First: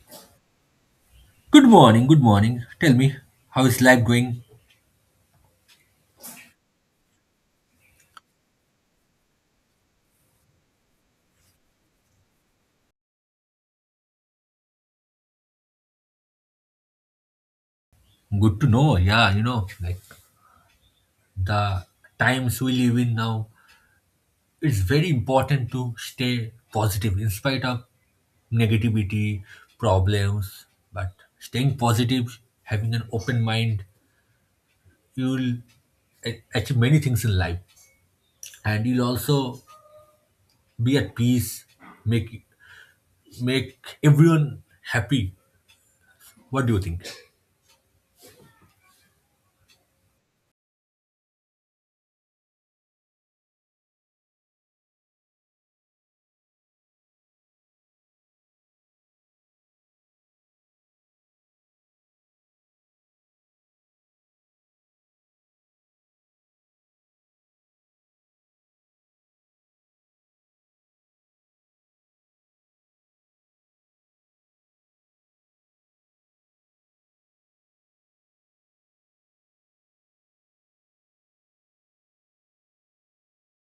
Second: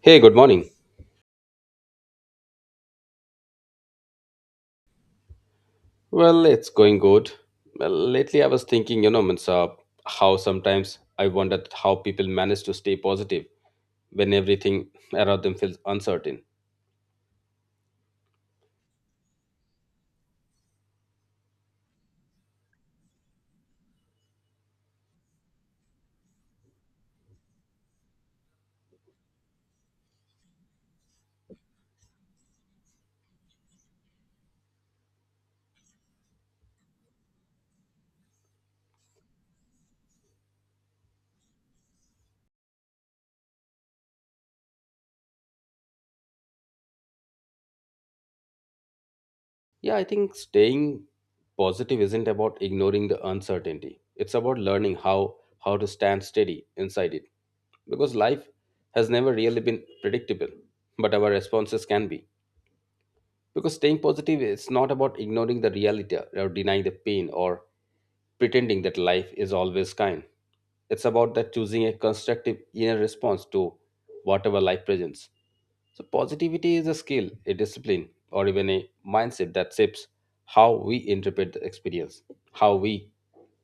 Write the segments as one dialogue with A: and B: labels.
A: Hey, good morning.
B: Good morning, good morning. Tell me, how is life going?
A: Well, it's going good. Well, lately I was thinking how sometimes I wondered how people manage to stay positive when everything around them feels uncertain.
B: Good to know. Yeah, you know, like the times we live in now, it's very important to stay positive in spite of negativity, problems. But staying positive, having an open mind, you'll achieve many things in life, and you'll also be at peace, make make everyone happy. What do you think?
A: Yeah, I think staying positive isn't about ignoring the uncertainty. It's about learning how to stand steady inside it because life has never really been predictable, but our responses can be. Because staying positive it's not about ignoring the reality or denying the pain or pretending that life is always kind it's about that choosing a constructive inner response to whatever life presents. So positivity is a skill, a discipline, or even a mindset that shapes how we interpret the experience, how we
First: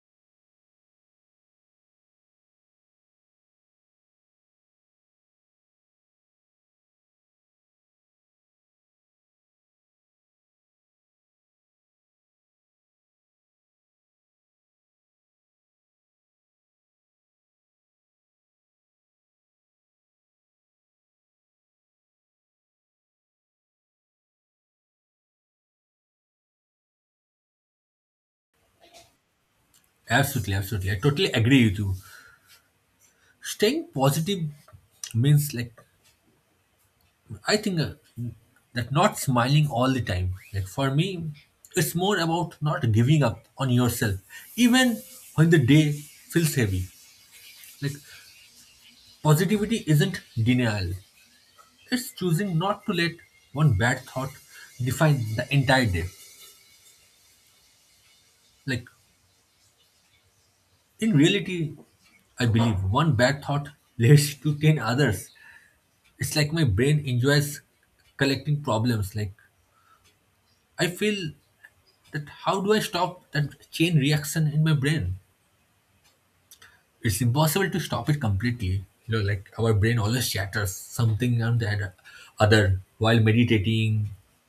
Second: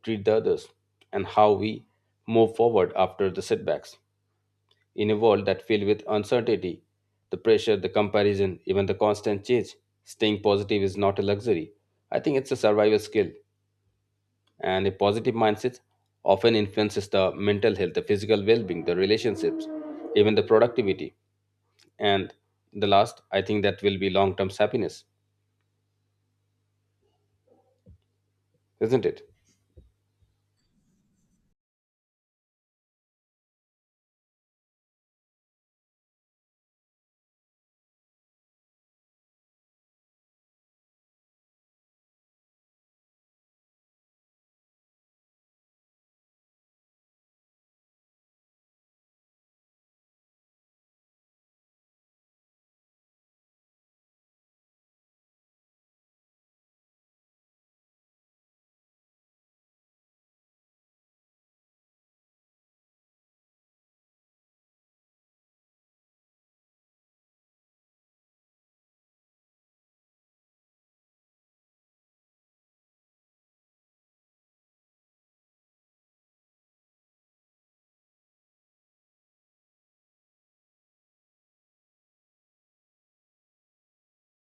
A: treat the others, and how we move forward after the setbacks. In a world that filled with uncertainty, the pressure, the comparison, even the constant change, staying positive is not a luxury. I think it's a survival skill and a positive mindset often influences the mental health the physical well-being the relationships even the productivity and the last I think that will be long-term happiness isn't it
B: Absolutely, absolutely. I totally agree with you. Staying positive means, like I think, that not smiling all the time. Like for me, it's more about not giving up on yourself, even when the day feels heavy. Like positivity isn't denial. It's choosing not to let one bad thought define the entire day. Like in reality, I believe one bad thought leads to 10 others. It's like my brain enjoys collecting problems. Like I feel that, how do I stop that chain reaction in my brain? It's impossible to stop it completely. You know, like our brain always chatters something and the other while meditating,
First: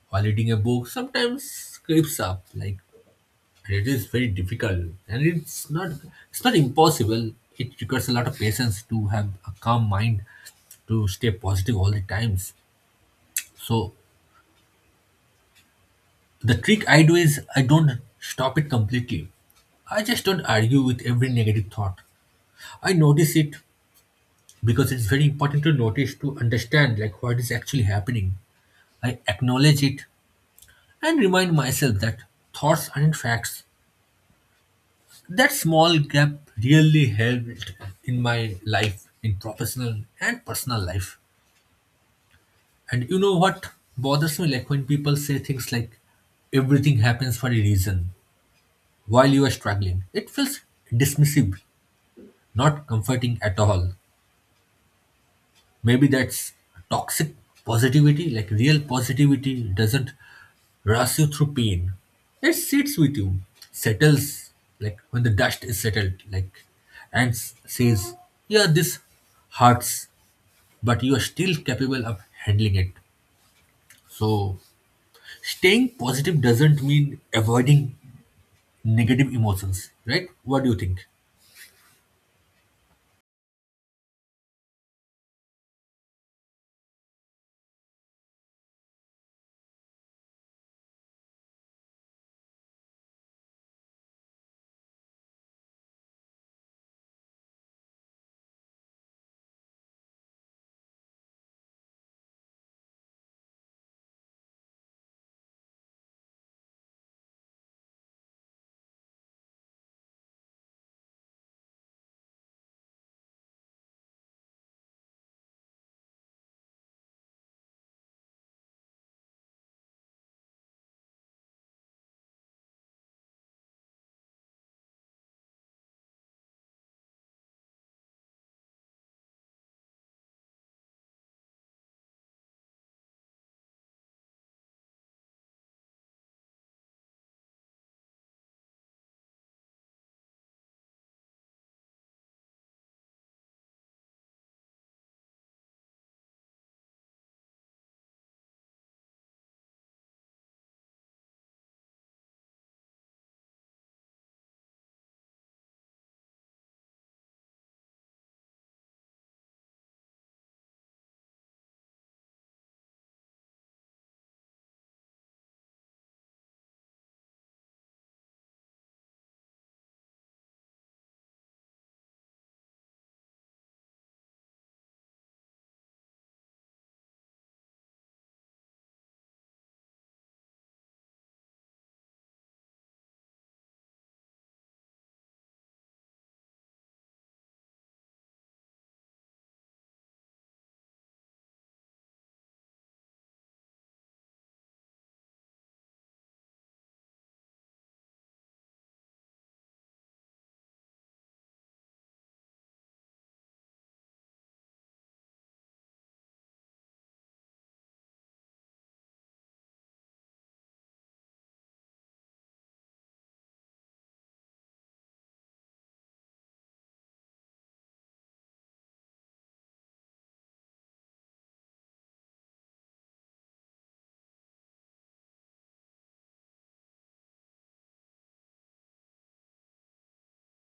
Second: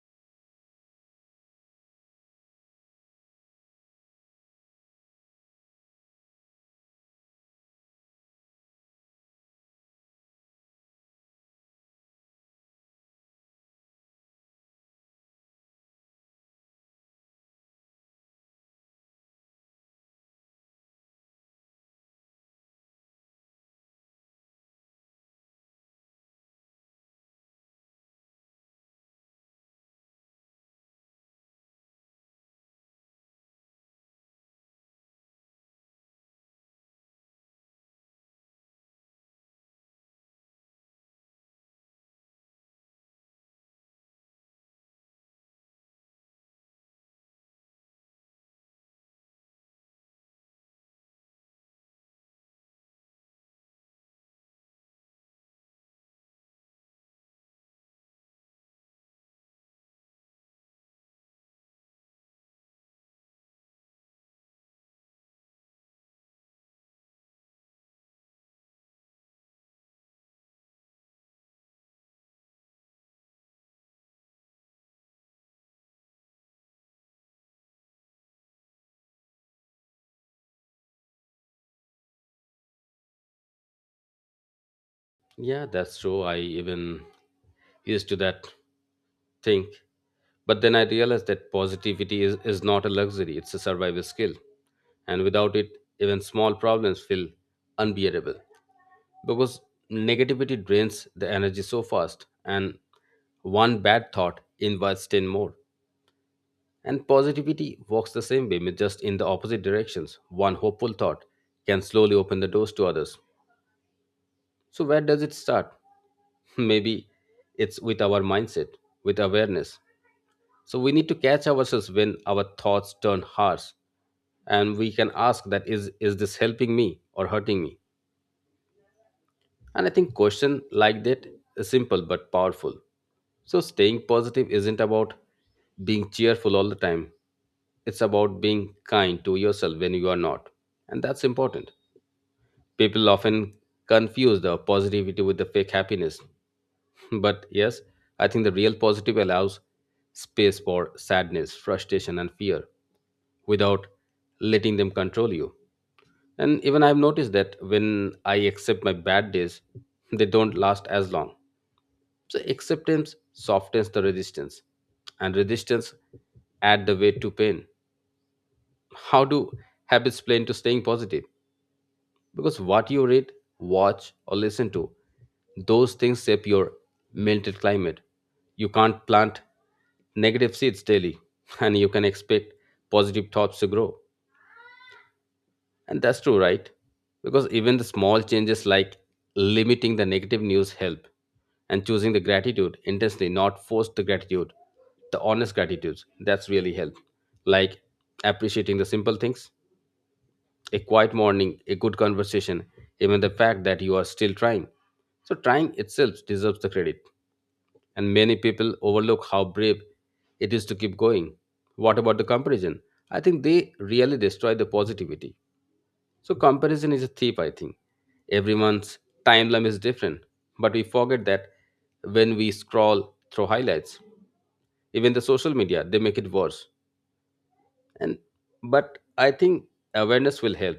B: while reading a book, sometimes creeps up. Like and it is very difficult. And it's not impossible. It requires a lot of patience to have a calm mind, to stay positive all the times. So the trick I do is I don't stop it completely. I just don't argue with every negative thought. I notice it because it's very important to notice, to understand like what is actually happening. I acknowledge it and remind myself that thoughts aren't facts. That small gap really helped in my life, in professional and personal life. And you know what bothers me, like when people say things like everything happens for a reason while you are struggling. It feels dismissive, not comforting at all. Maybe that's toxic positivity. Like real positivity doesn't rush you through pain. It sits with you, settles, like when the dust is settled, like, and says, yeah, this hurts, but you are still capable of handling it. So, staying positive doesn't mean avoiding negative emotions, right? What do you think?
A: yeah that's true I even used to that think but then I realized that positivity is not a luxury it's a survival skill and without it even small problems feel unbearable because negativity drains the energy so fast and one bad thought invites 10 more. And positivity walks the same way, but just in the opposite directions. One hopeful thought can slowly open the doors to others. So, where does it start? Maybe it's with our mindset, with awareness. So, we need to catch ourselves when our thoughts turn harsh, and we can ask that is this helping me or hurting me? And I think question like that is simple but powerful. So staying positive isn't about being cheerful all the time. It's about being kind to yourself when you are not. And that's important. People often confuse the positivity with the fake happiness. But yes, I think the real positive allows space for sadness, frustration, and fear without letting them control you. And even I've noticed that when I accept my bad days, they don't last as long. So acceptance softens the resistance, and resistance add the weight to pain. How do habits play into staying positive? Because what you read, watch, or listen to, those things shape your mental climate. You can't plant negative seeds daily, and you can expect positive thoughts to grow. And that's true, right? Because even the small changes like limiting the negative news help, and choosing the gratitude intensely, not forced the gratitude, the honest gratitude. That's really help. Like appreciating the simple things a quiet morning, a good conversation, even the fact that you are still trying. So, trying itself deserves the credit, and many people overlook how brave it is to keep going. What about the comparison? I think they really destroy the positivity. So, comparison is a thief, I think. Everyone's timeline is different, but we forget that when we scroll through highlights. Even the social media, they make it worse. And but I think awareness will help.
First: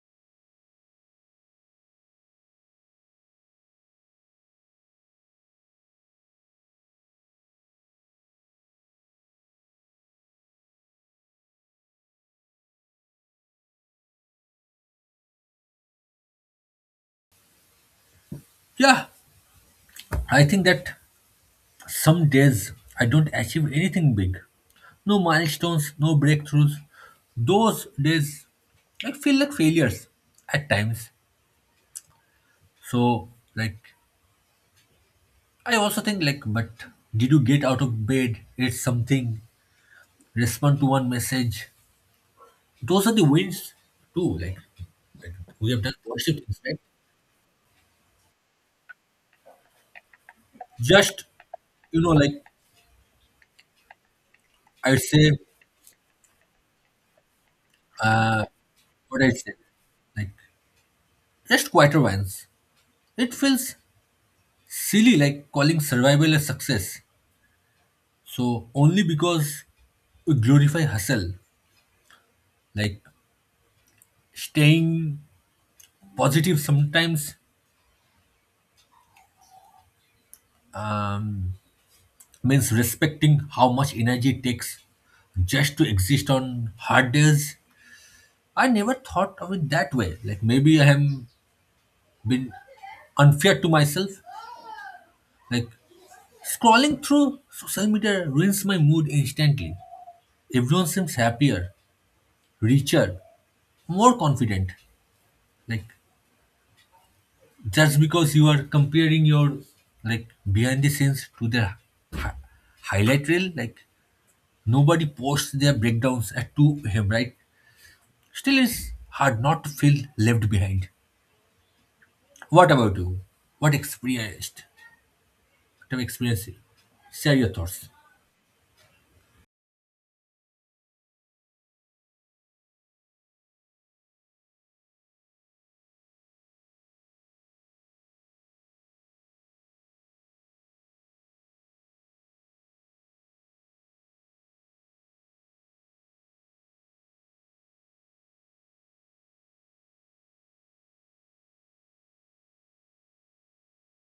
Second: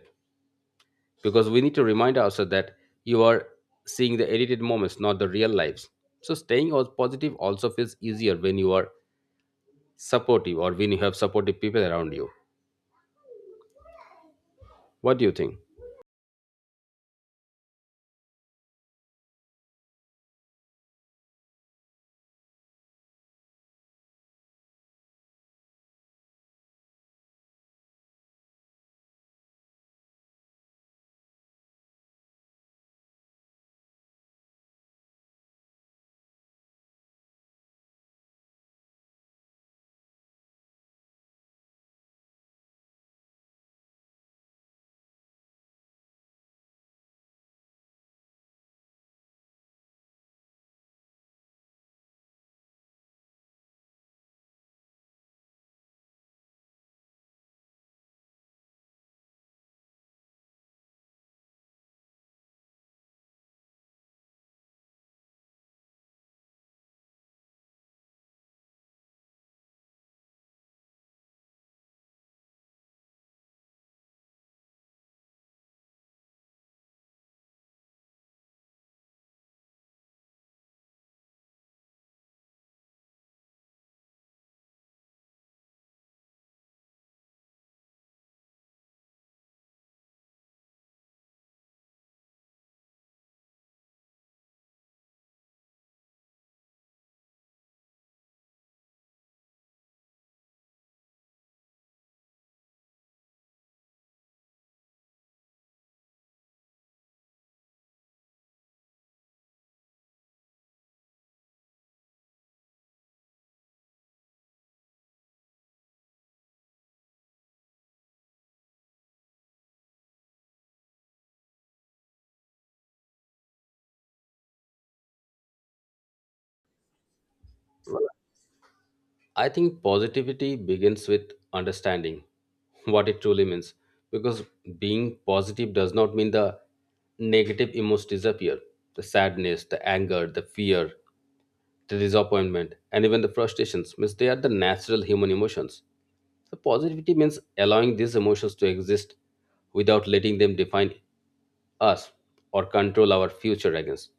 A: Because we need to remind ourselves that you are seeing the edited moments, not the real lives. So staying positive also feels easier when you are supportive or when you have supportive people around you. What do you think?
B: Yeah, I think that some days I don't achieve anything big. No milestones, no breakthroughs. Those days I feel like failures at times. So like I also think like, but did you get out of bed? It's something. Respond to one message? Those are the wins too. Like we have done worship things, right? Just you know, like I'd say what I'd say. Like just quieter ones. It feels silly like calling survival a success. So only because we glorify hustle, like staying positive sometimes um, means respecting how much energy it takes just to exist on hard days. I never thought of it that way. Like maybe I have been unfair to myself. Like scrolling through social media ruins my mood instantly. Everyone seems happier, richer, more confident. Like just because you are comparing your like behind the scenes to their hi- highlight reel, like nobody posts their breakdowns at 2 a.m., right? Still it's hard not to feel left behind. What about you? What experienced, what have experienced, share your thoughts.
A: Well, I think positivity begins with understanding what it truly means because being positive does not mean the negative emotions disappear the sadness the anger the fear the disappointment, and even the frustrations means they are the natural human emotions. So positivity means allowing these emotions to exist without letting them define us or control our future against.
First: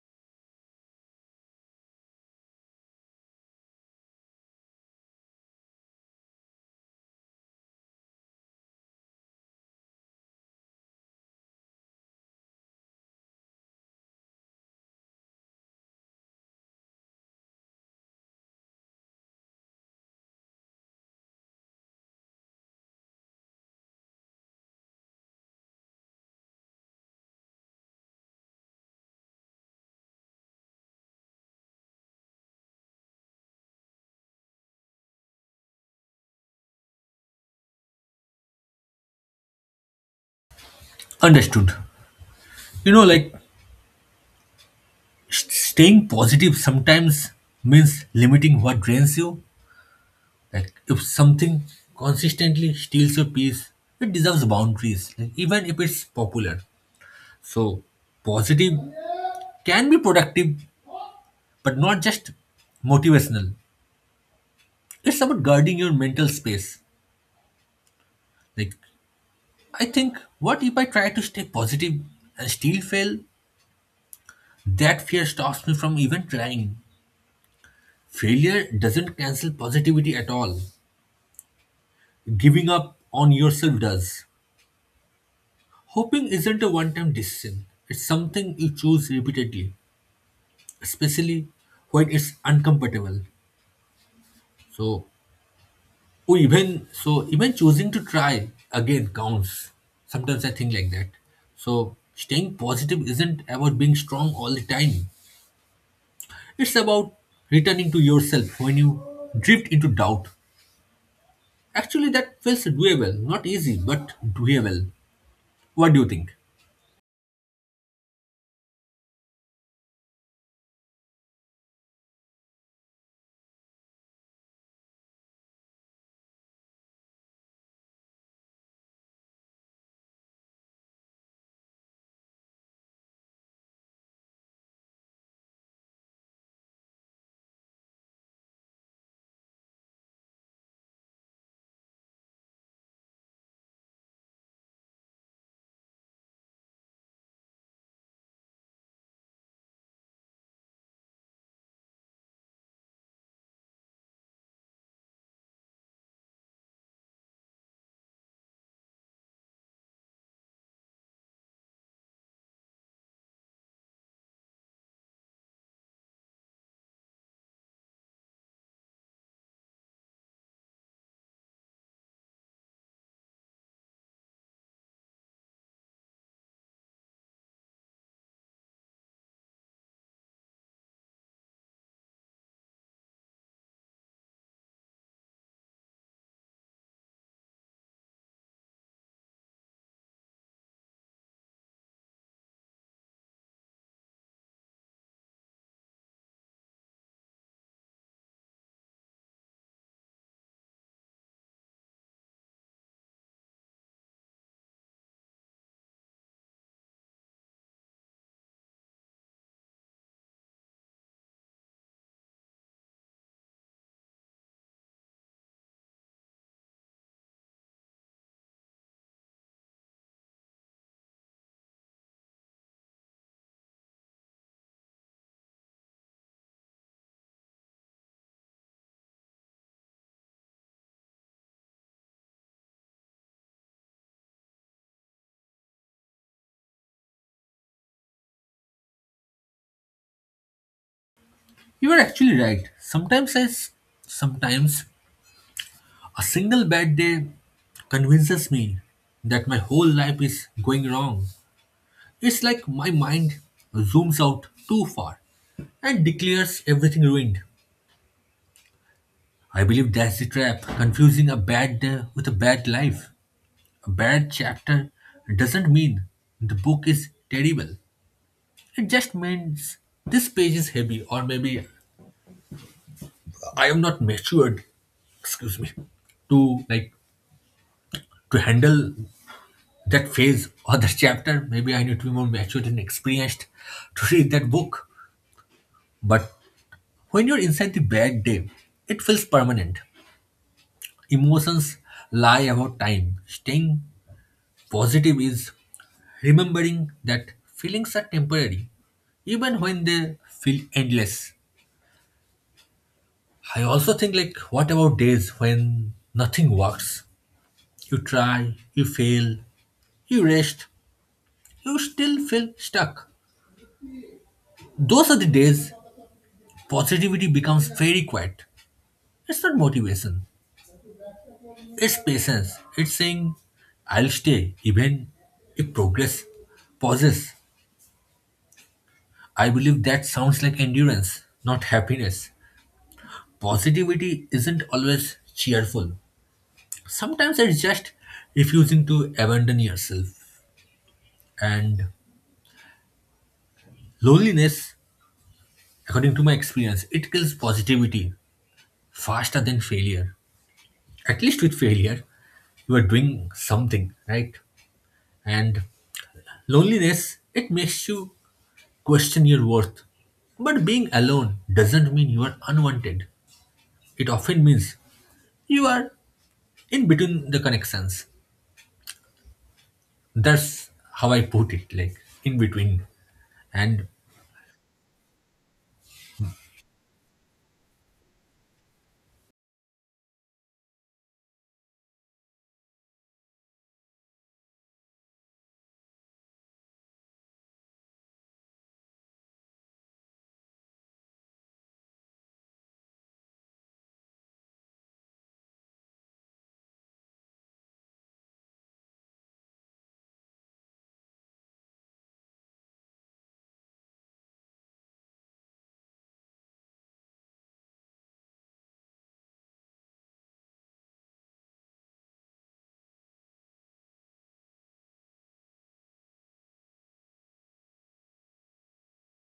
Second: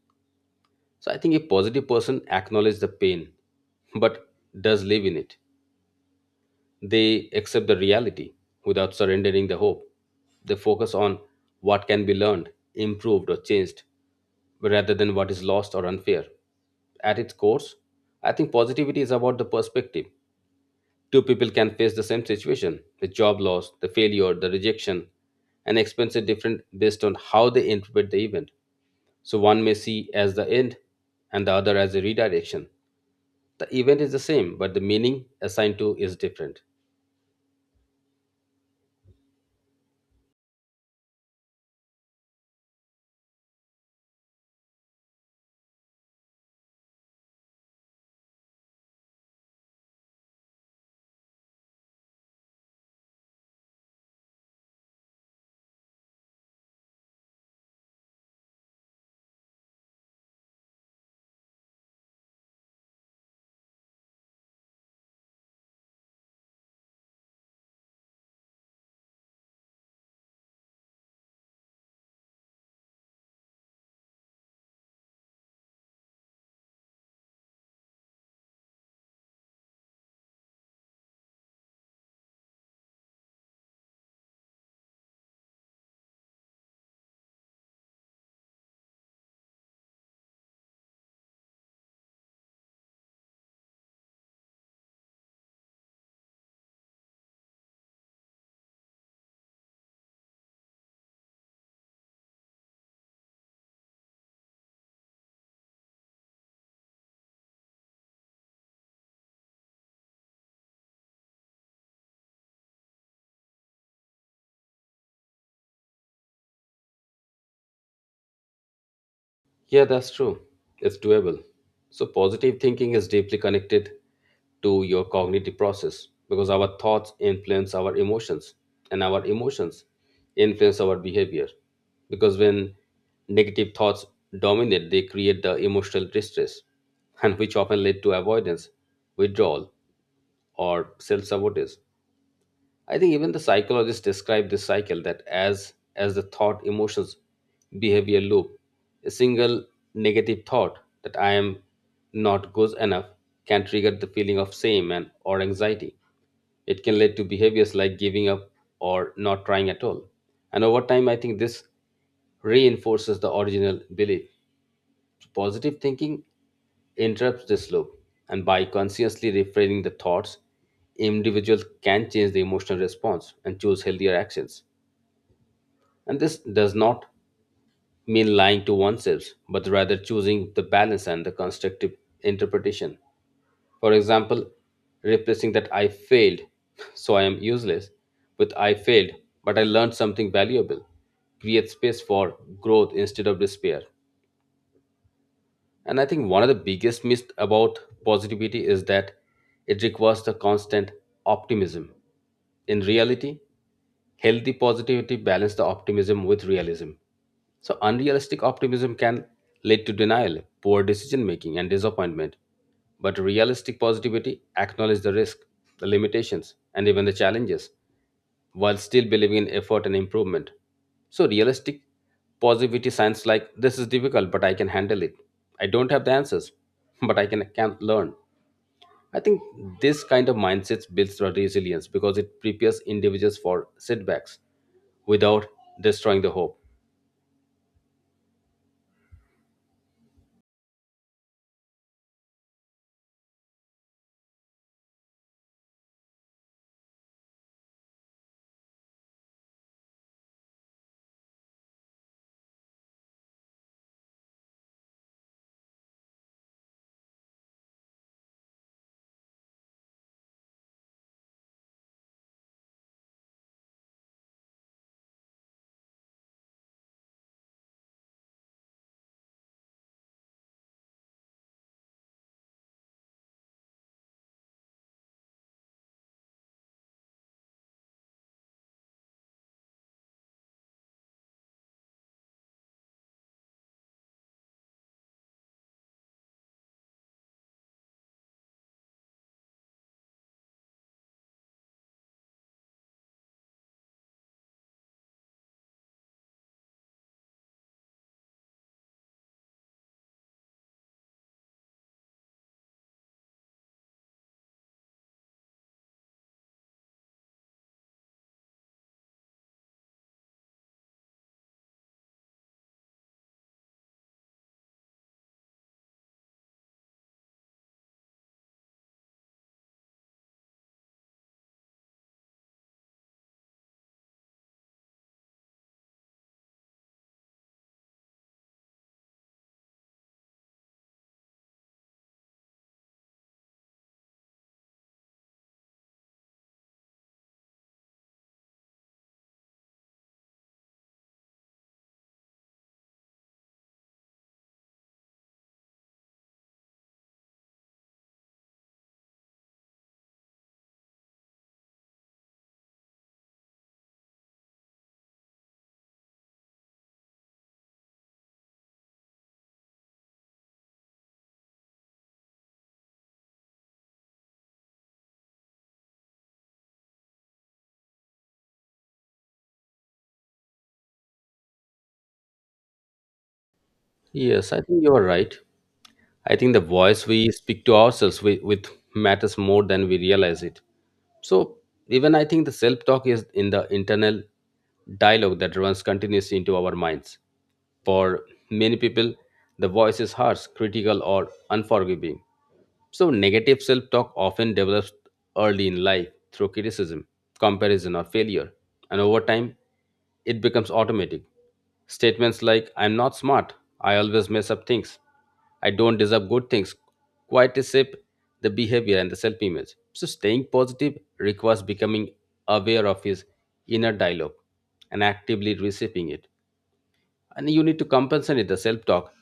A: So I think a positive person acknowledges the pain but does live in it. They accept the reality without surrendering the hope. They focus on what can be learned, improved, or changed rather than what is lost or unfair. At its core, I think positivity is about the perspective. Two people can face the same situation the job loss, the failure, the rejection, and experience it different based on how they interpret the event. So one may see as the end and the other as a redirection. The event is the same, but the meaning assigned to is different.
B: Understood. You know, like staying positive sometimes means limiting what drains you. Like if something consistently steals your peace, it deserves boundaries, like, even if it's popular. So, positive can be productive, but not just motivational. It's about guarding your mental space. Like, I think, what if I try to stay positive and still fail? That fear stops me from even trying. Failure doesn't cancel positivity at all. Giving up on yourself does. Hoping isn't a one time decision, it's something you choose repeatedly, especially when it's uncomfortable. So, oh, even so, even choosing to try again counts. Sometimes I think like that. So, staying positive isn't about being strong all the time, it's about returning to yourself when you drift into doubt. Actually, that feels doable, not easy, but doable. What do you think?
A: Yeah, that's true. It's doable. So, positive thinking is deeply connected to your cognitive process because our thoughts influence our emotions and our emotions influence our behavior. Because when negative thoughts dominate, they create the emotional distress, and which often lead to avoidance, withdrawal, or self sabotage. I think even the psychologists describe this cycle that as the thought emotions behavior loop. A single negative thought that I am not good enough can trigger the feeling of shame and or anxiety. It can lead to behaviors like giving up or not trying at all. And over time I think this reinforces the original belief. So positive thinking interrupts this loop, and by consciously refraining the thoughts, individuals can change the emotional response and choose healthier actions. And this does not mean lying to oneself, but rather choosing the balance and the constructive interpretation. For example, replacing that I failed, so I am useless, with I failed, but I learned something valuable. Create space for growth instead of despair. And I think one of the biggest myths about positivity is that it requires the constant optimism. In reality, healthy positivity balances the optimism with realism. So unrealistic optimism can lead to denial, poor decision making, and disappointment. But realistic positivity acknowledges the risk, the limitations, and even the challenges while still believing in effort and improvement. So, realistic positivity signs like this is difficult, but I can handle it. I don't have the answers, but I can learn. I think this kind of mindset builds the resilience because it prepares individuals for setbacks without destroying the hope.
B: You are actually right. Sometimes a single bad day convinces me that my whole life is going wrong. It's like my mind zooms out too far and declares everything ruined. I believe that's the trap. Confusing a bad day with a bad life. A bad chapter doesn't mean the book is terrible. It just means this page is heavy, or maybe I am not matured, excuse me, to like to handle that phase or that chapter. Maybe I need to be more matured and experienced to read that book. But when you're inside the bad day, it feels permanent. Emotions lie about time. Staying positive is remembering that feelings are temporary, even when they feel endless. I also think, like, what about days when nothing works? You try, you fail, you rest, you still feel stuck. Those are the days positivity becomes very quiet. It's not motivation, it's patience. It's saying, I'll stay even if progress pauses. I believe that sounds like endurance, not happiness. Positivity isn't always cheerful. Sometimes it's just refusing to abandon yourself. And loneliness, according to my experience, it kills positivity faster than failure. At least with failure, you are doing something, right? And loneliness, it makes you question your worth. But being alone doesn't mean you are unwanted. It often means you are in between the connections. That's how I put it, like in between. And
A: Yes, I think you are right. I think the voice we speak to ourselves with matters more than we realize it. So even I think the self-talk is in the internal dialogue that runs continuously into our minds. For many people, the voice is harsh, critical, or unforgiving. So, negative self talk often develops early in life through criticism, comparison, or failure. And over time, it becomes automatic. Statements like, I'm not smart, I always mess up things, I don't deserve good things, quite shape the behavior and the self image. So, staying positive requires becoming aware of his inner dialogue and actively receiving it and you need to compensate the self-talk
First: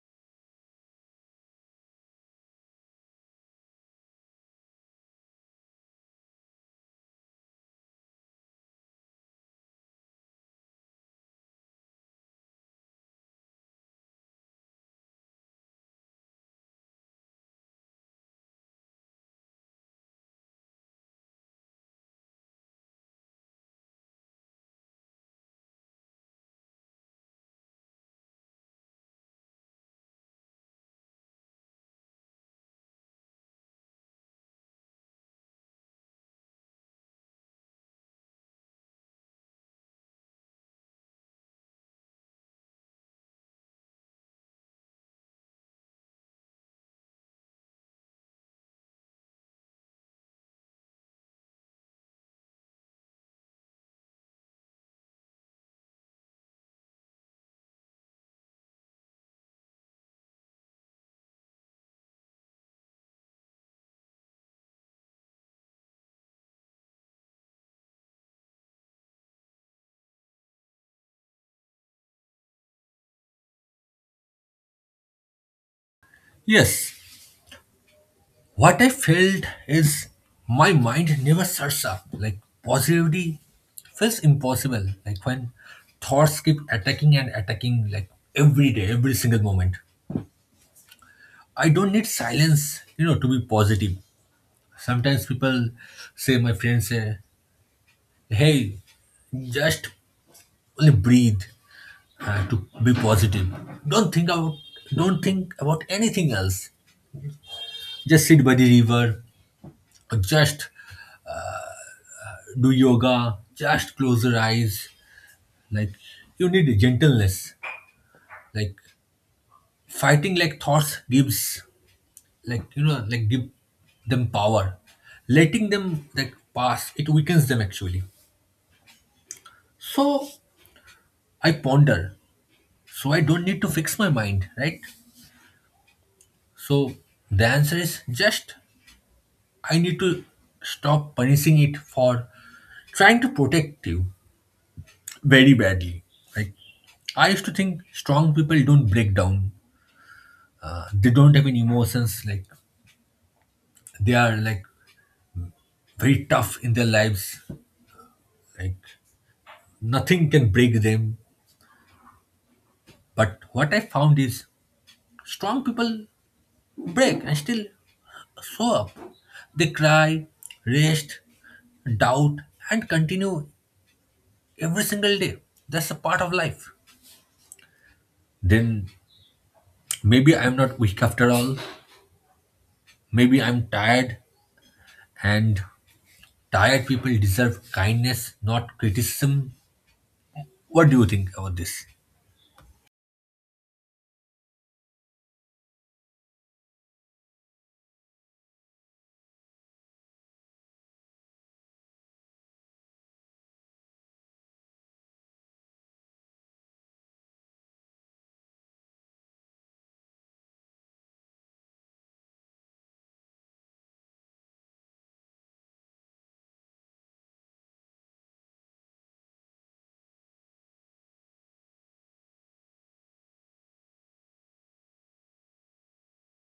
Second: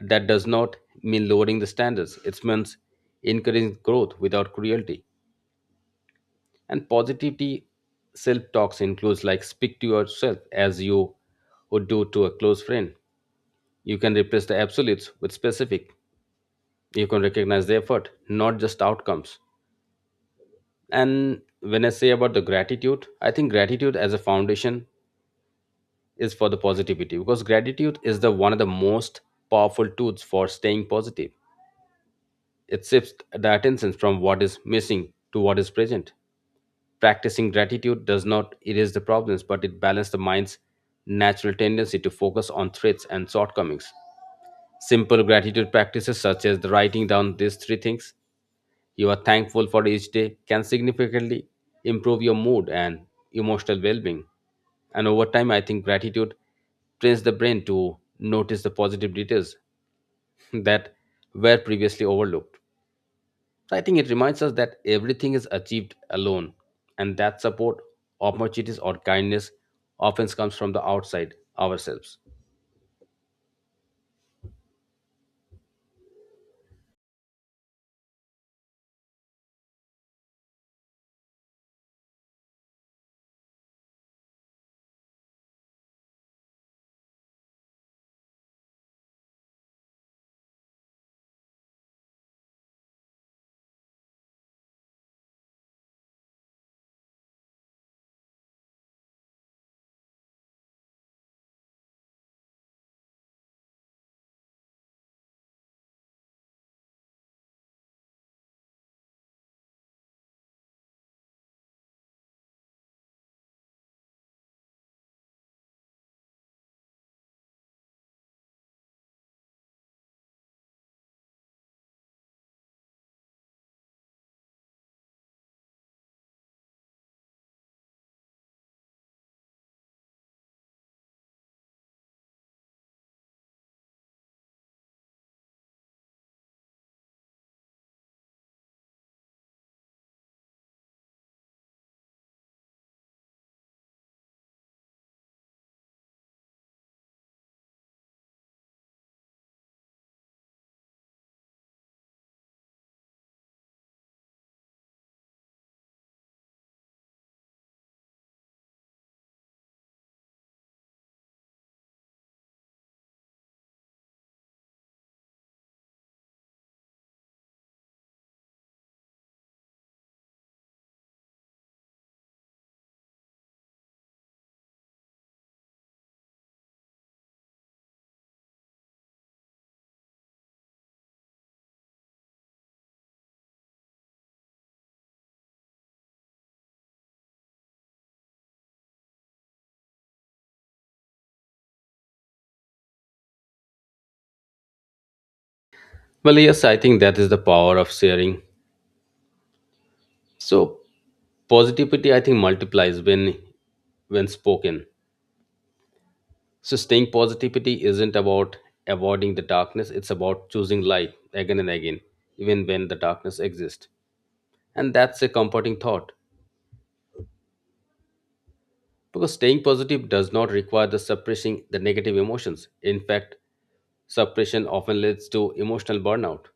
A: that does not mean lowering the standards it means encouraging growth without cruelty and positivity self-talks includes like speak to yourself as you would do to a close friend you can replace the absolutes with specific you can recognize the effort not just outcomes and when I say about the gratitude I think gratitude as a foundation is for the positivity because gratitude is the one of the most powerful tools for staying positive. It shifts the attention from what is missing to what is present. Practicing gratitude does not erase the problems, but it balances the mind's natural tendency to focus on threats and shortcomings. Simple gratitude practices, such as the writing down these three things you are thankful for each day, can significantly improve your mood and emotional well being. And over time, I think gratitude trains the brain to notice the positive details that were previously overlooked. So I think it reminds us that everything is achieved alone, and that support, opportunities, or kindness often comes from the outside ourselves.
B: yes, what I felt is my mind never shuts up. Like positivity feels impossible. Like when thoughts keep attacking and attacking, like every day, every single moment. I don't need silence, you know, to be positive. Sometimes people say, my friends say, hey, just only breathe to be positive. Don't think about don't think about anything else. Just sit by the river or just do yoga. Just close your eyes. Like you need gentleness. Like fighting like thoughts gives, like you know, like give them power. Letting them like pass it weakens them actually. So I ponder. So I don't need to fix my mind, right? So the answer is just I need to stop punishing it for trying to protect you very badly. Like I used to think strong people don't break down. They don't have any emotions. Like they are like very tough in their lives. Like nothing can break them. But what I found is strong people break and still show up. They cry, rest, doubt, and continue every single day. That's a part of life. Then maybe I'm not weak after all. Maybe I'm tired, and tired people deserve kindness, not criticism. What do you think about this?
A: Well, yes, I think that is the power of sharing. So positivity, I think, multiplies when spoken. So staying positivity isn't about avoiding the darkness; it's about choosing light again and again, even when the darkness exists. And that's a comforting thought. Because staying positive does not require the suppressing the negative emotions. In fact, suppression often leads to emotional burnout.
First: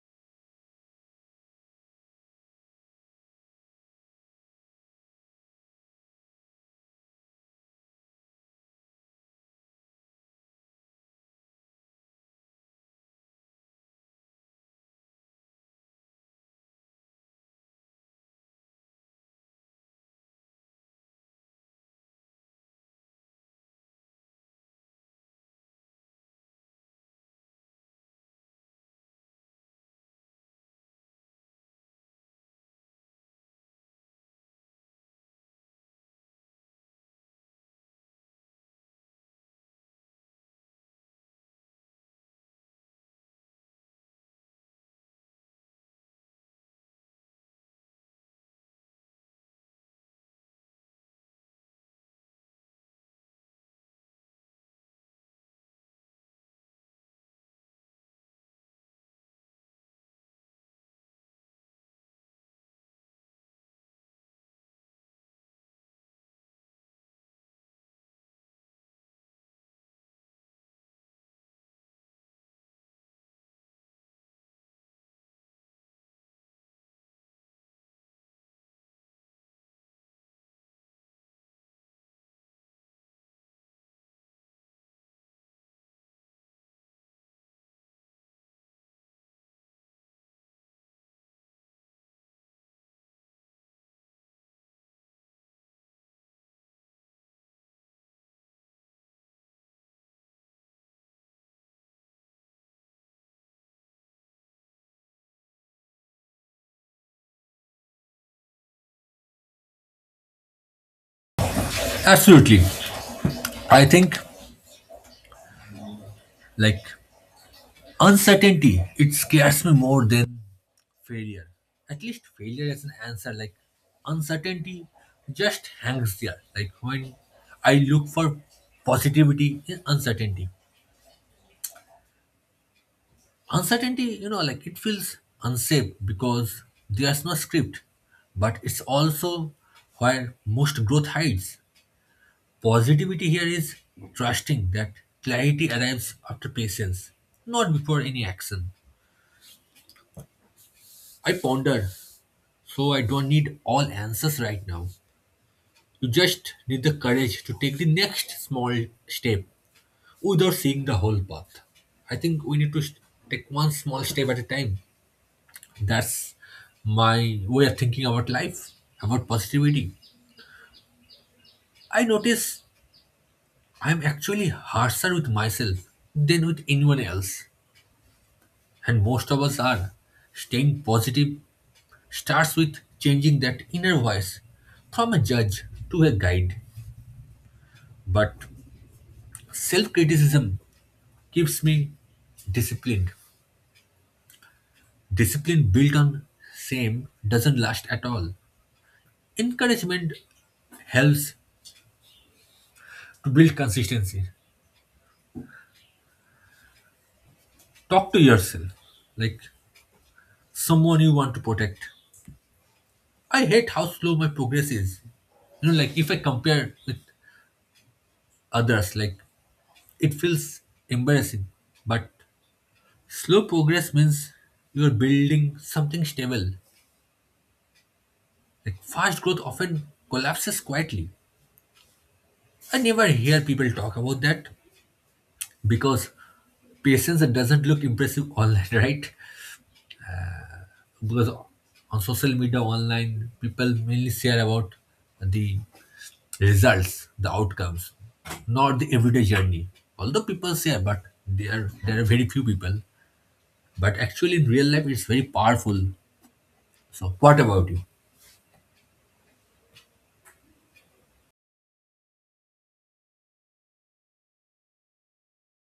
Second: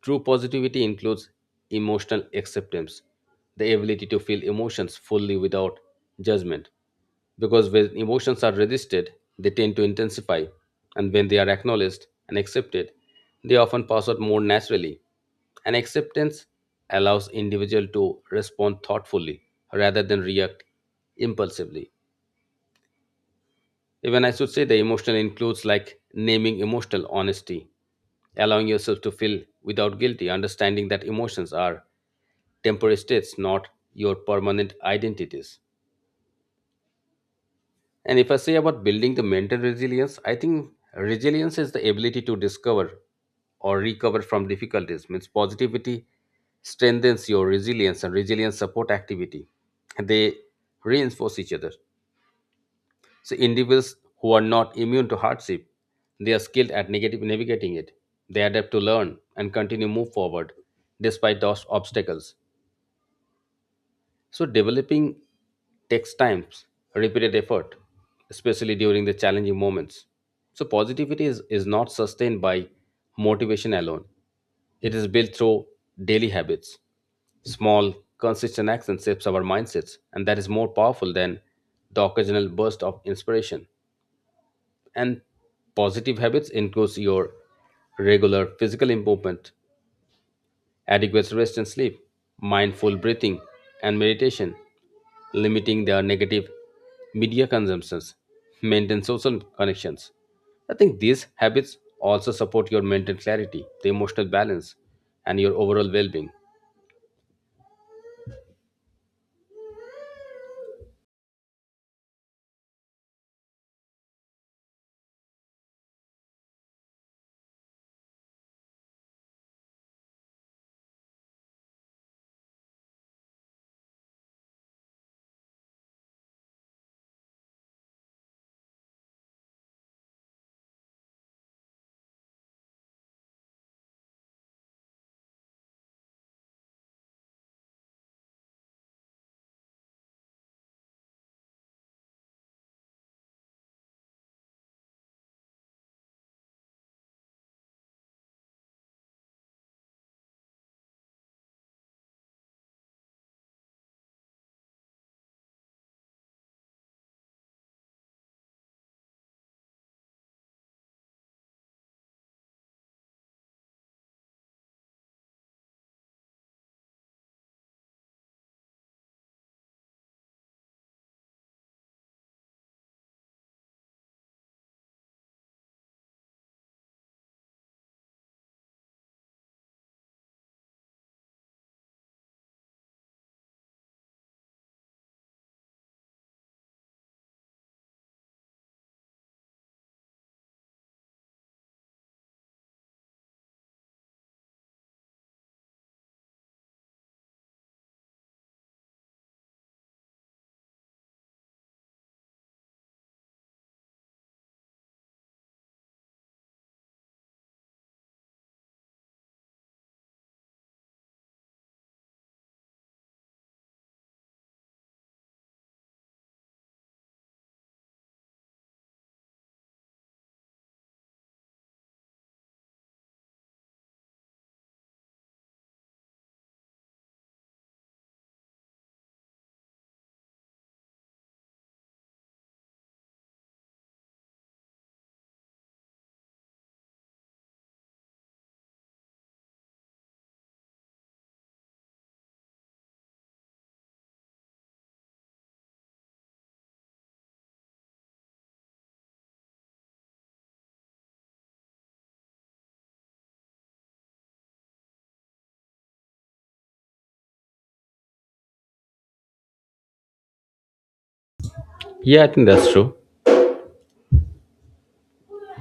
A: True positivity includes emotional acceptance, the ability to feel emotions fully without judgment. Because when emotions are resisted, they tend to intensify, and when they are acknowledged and accepted, they often pass out more naturally. And acceptance allows individual to respond thoughtfully rather than react impulsively. Even I should say the emotional includes like naming emotional honesty, allowing yourself to feel without guilty, understanding that emotions are temporary states, not your permanent identities. And if I say about building the mental resilience, I think resilience is the ability to discover or recover from difficulties. Means positivity strengthens your resilience and resilience support activity. They reinforce each other. So individuals who are not immune to hardship, they are skilled at negative navigating it. They adapt to learn and continue move forward despite those obstacles. So developing takes time, repeated effort, especially during the challenging moments. So positivity is not sustained by motivation alone. It is built through daily habits. Small, consistent action shapes our mindsets, and that is more powerful than the occasional burst of inspiration and positive habits includes your regular physical movement, adequate rest and sleep, mindful breathing and meditation, limiting their negative media consumptions, maintain social connections. I think these habits also support your mental clarity, the emotional balance, and your overall well being.
B: Absolutely. I think like uncertainty, it scares me more than failure. At least failure is an answer. Like uncertainty just hangs there. Like when I look for positivity in uncertainty, uncertainty, you know, like it feels unsafe because there's no script, but it's also where most growth hides. Positivity here is trusting that clarity arrives after patience, not before any action. I ponder, so I don't need all answers right now. You just need the courage to take the next small step without seeing the whole path. I think we need to take one small step at a time. That's my way of thinking about life, about positivity. I notice I'm actually harsher with myself than with anyone else. And most of us are. Staying positive starts with changing that inner voice from a judge to a guide. But self criticism keeps me disciplined. Discipline built on same doesn't last at all. Encouragement helps to build consistency. Talk to yourself like someone you want to protect. I hate how slow my progress is. You know, like if I compare with others, like it feels embarrassing. But slow progress means you're building something stable. Like fast growth often collapses quietly. I never hear people talk about that because patience doesn't look impressive online, right? Because on social media, online, people mainly share about the results, the outcomes, not the everyday journey. Although people say, but there are very few people. But actually, in real life, it's very powerful. So, what about you?
A: Yeah, I think that's true.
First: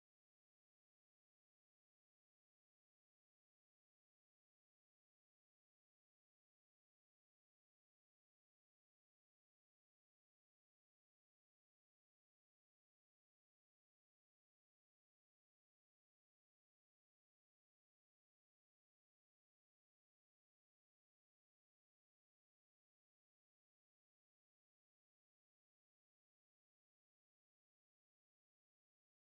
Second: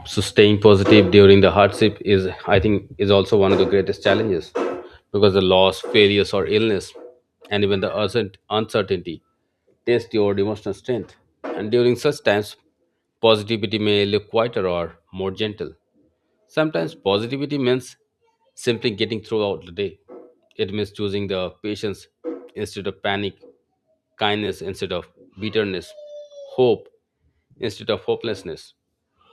A: So staying positive during the hardship is I think is also one of the greatest challenges because the loss failures or illness and even the uncertainty test your emotional strength and during such times positivity may look quieter or more gentle. Sometimes positivity means simply getting throughout the day. It means choosing the patience instead of panic, kindness instead of bitterness, hope instead of hopelessness.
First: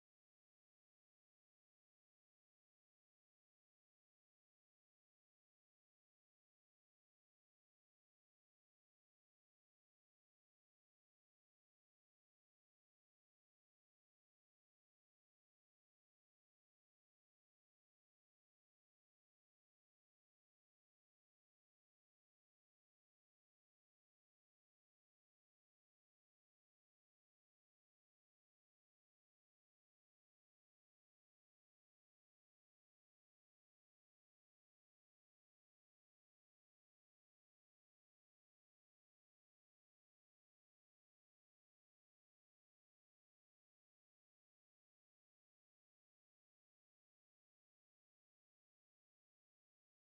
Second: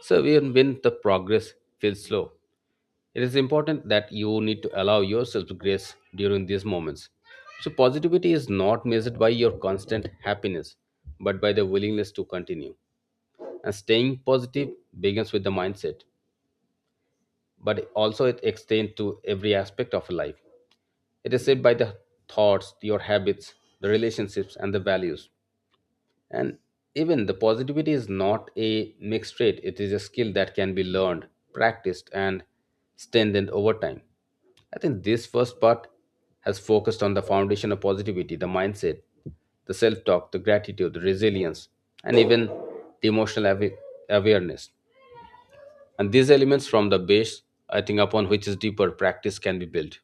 A: So even when the progress feels slow, it is important that you need to allow yourself to grace during these moments. So positivity is not measured by your constant happiness, but by the willingness to continue. And staying positive begins with the mindset but also it extends to every aspect of life. It is shaped by the thoughts, your habits, the relationships, and the values. And even the positivity is not a mixed trait, it is a skill that can be learned, practiced, and strengthened over time. I think this first part has focused on the foundation of positivity, the mindset, the self talk, the gratitude, the resilience, and even the emotional awareness and these elements from the base I think upon which is deeper practice can be built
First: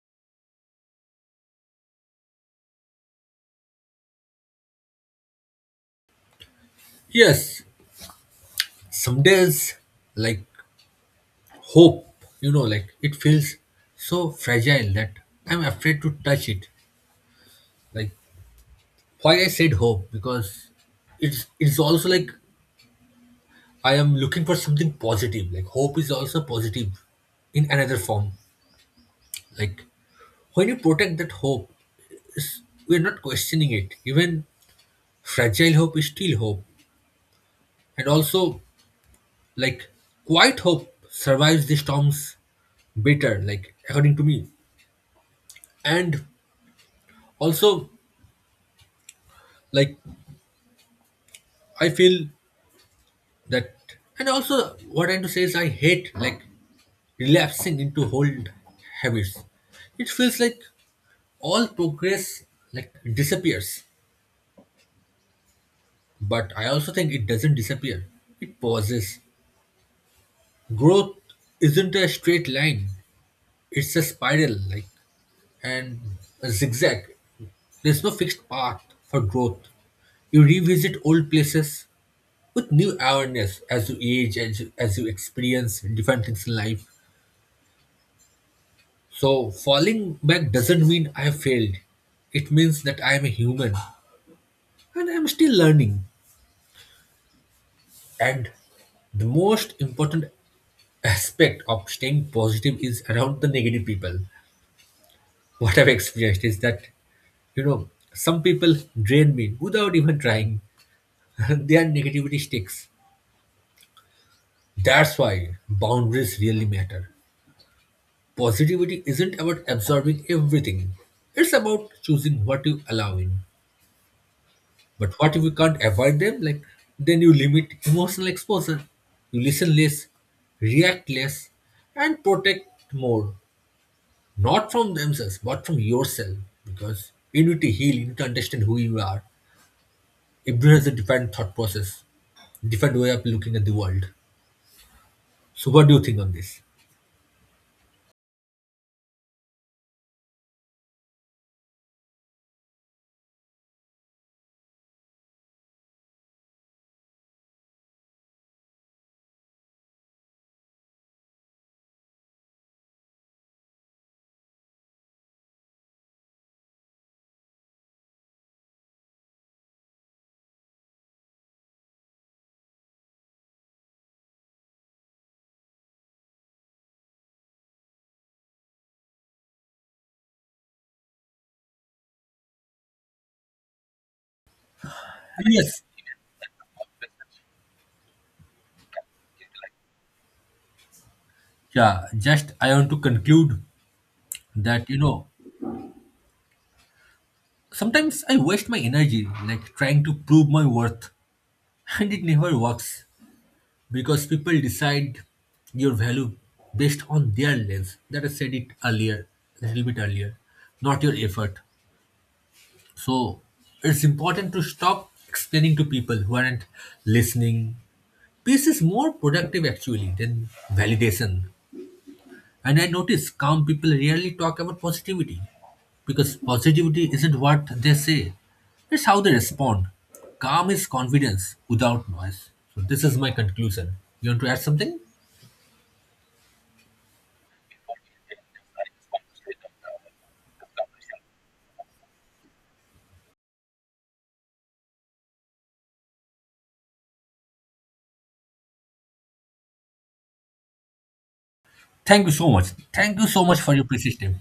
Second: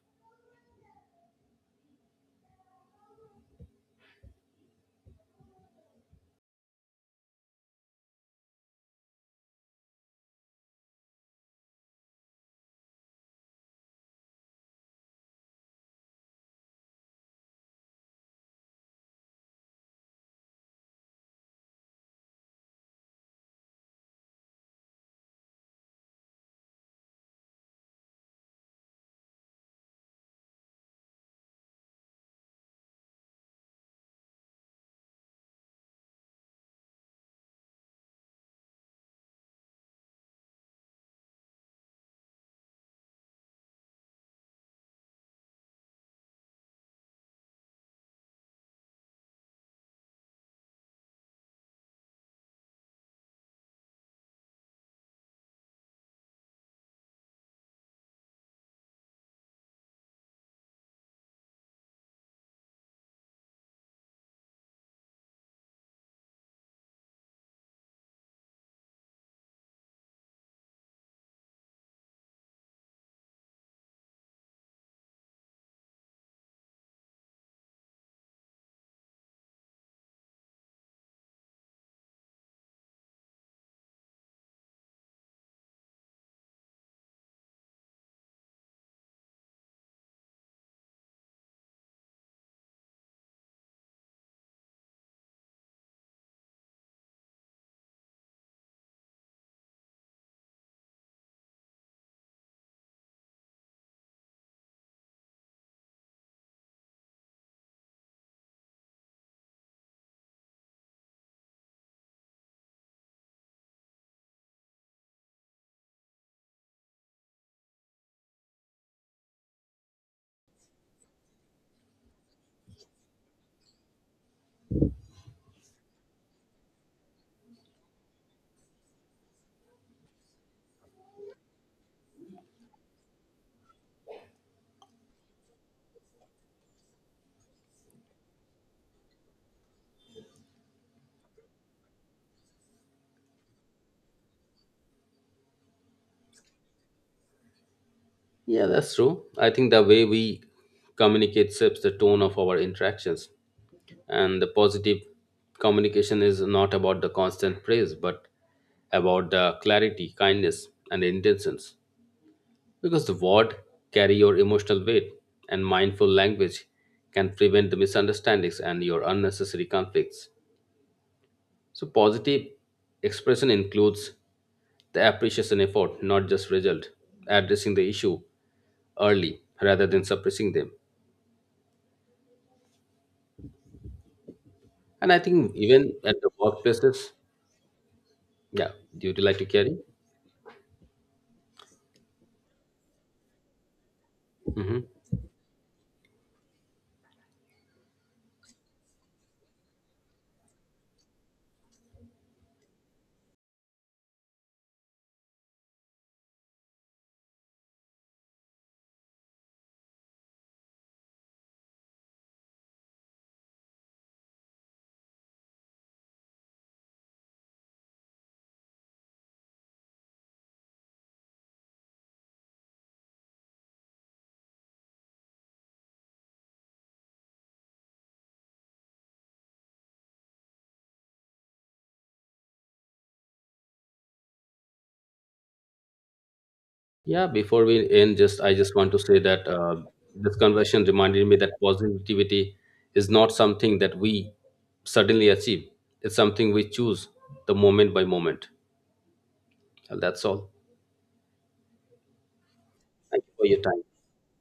B: Yes, some days like hope, you know, like it feels so fragile that I'm afraid to touch it. Like why I said hope because it's also like I am looking for something positive. Like hope is also positive in another form. Like when you protect that hope, is- we're not questioning it. Even fragile hope is still hope. And also, like, quiet hope survives the storms better, like, according to me. And also, like, I feel that, and also, what I'm to say is, I hate, like, relapsing into old habits. It feels like all progress, like, disappears. But I also think it doesn't disappear, it pauses. Growth isn't a straight line, it's a spiral, like, and a zigzag. There's no fixed path for growth. You revisit old places with new awareness as you age, as you experience different things in life. So, falling back doesn't mean I have failed. It means that I am a human and I'm still learning. And the most important aspect of staying positive is around the negative people. What I've experienced is that, you know, some people drain me without even trying. Their negativity sticks. That's why boundaries really matter. Positivity isn't about absorbing everything, it's about choosing what you allow in. But what if you can't avoid them? Like, then you limit emotional exposure. You listen less, react less, and protect more. Not from themselves, but from yourself. Because you need to heal, you need to understand who you are. Everyone has a different thought process, different way of looking at the world. So, what do you think on this?
A: yeah that's true I think the way we communicate sets the tone of our interactions and the positive communication is not about the constant praise but about the clarity kindness and intentions because the word carry your emotional weight and mindful language can prevent the misunderstandings and your unnecessary conflicts. So positive expression includes the appreciation effort, not just result, addressing the issue early rather than suppressing them. And I think
B: Yes,
A: even at the workplaces, yeah, do you like to carry?
B: yeah, just I want to conclude
A: Hmm.
B: that, you know, sometimes I waste my energy like trying to prove my worth, and it never works because people decide your value based on their lens. That I said it earlier, a little bit earlier, not your effort. So it's important to stop explaining to people who aren't listening. Peace is more productive actually than validation. And I notice calm people rarely talk about positivity because positivity isn't what they say, it's how they respond. Calm is confidence without noise. So, this is my conclusion. You want to add something?
A: Yeah, before we end, just I just want to say that this conversation reminded me that positivity is not something that we suddenly achieve. It's something we choose the moment by moment. And that's all.
B: Thank you so much. Thank
A: Thank
B: you
A: you
B: so
A: for
B: much
A: your
B: for your
A: time.
B: precious time.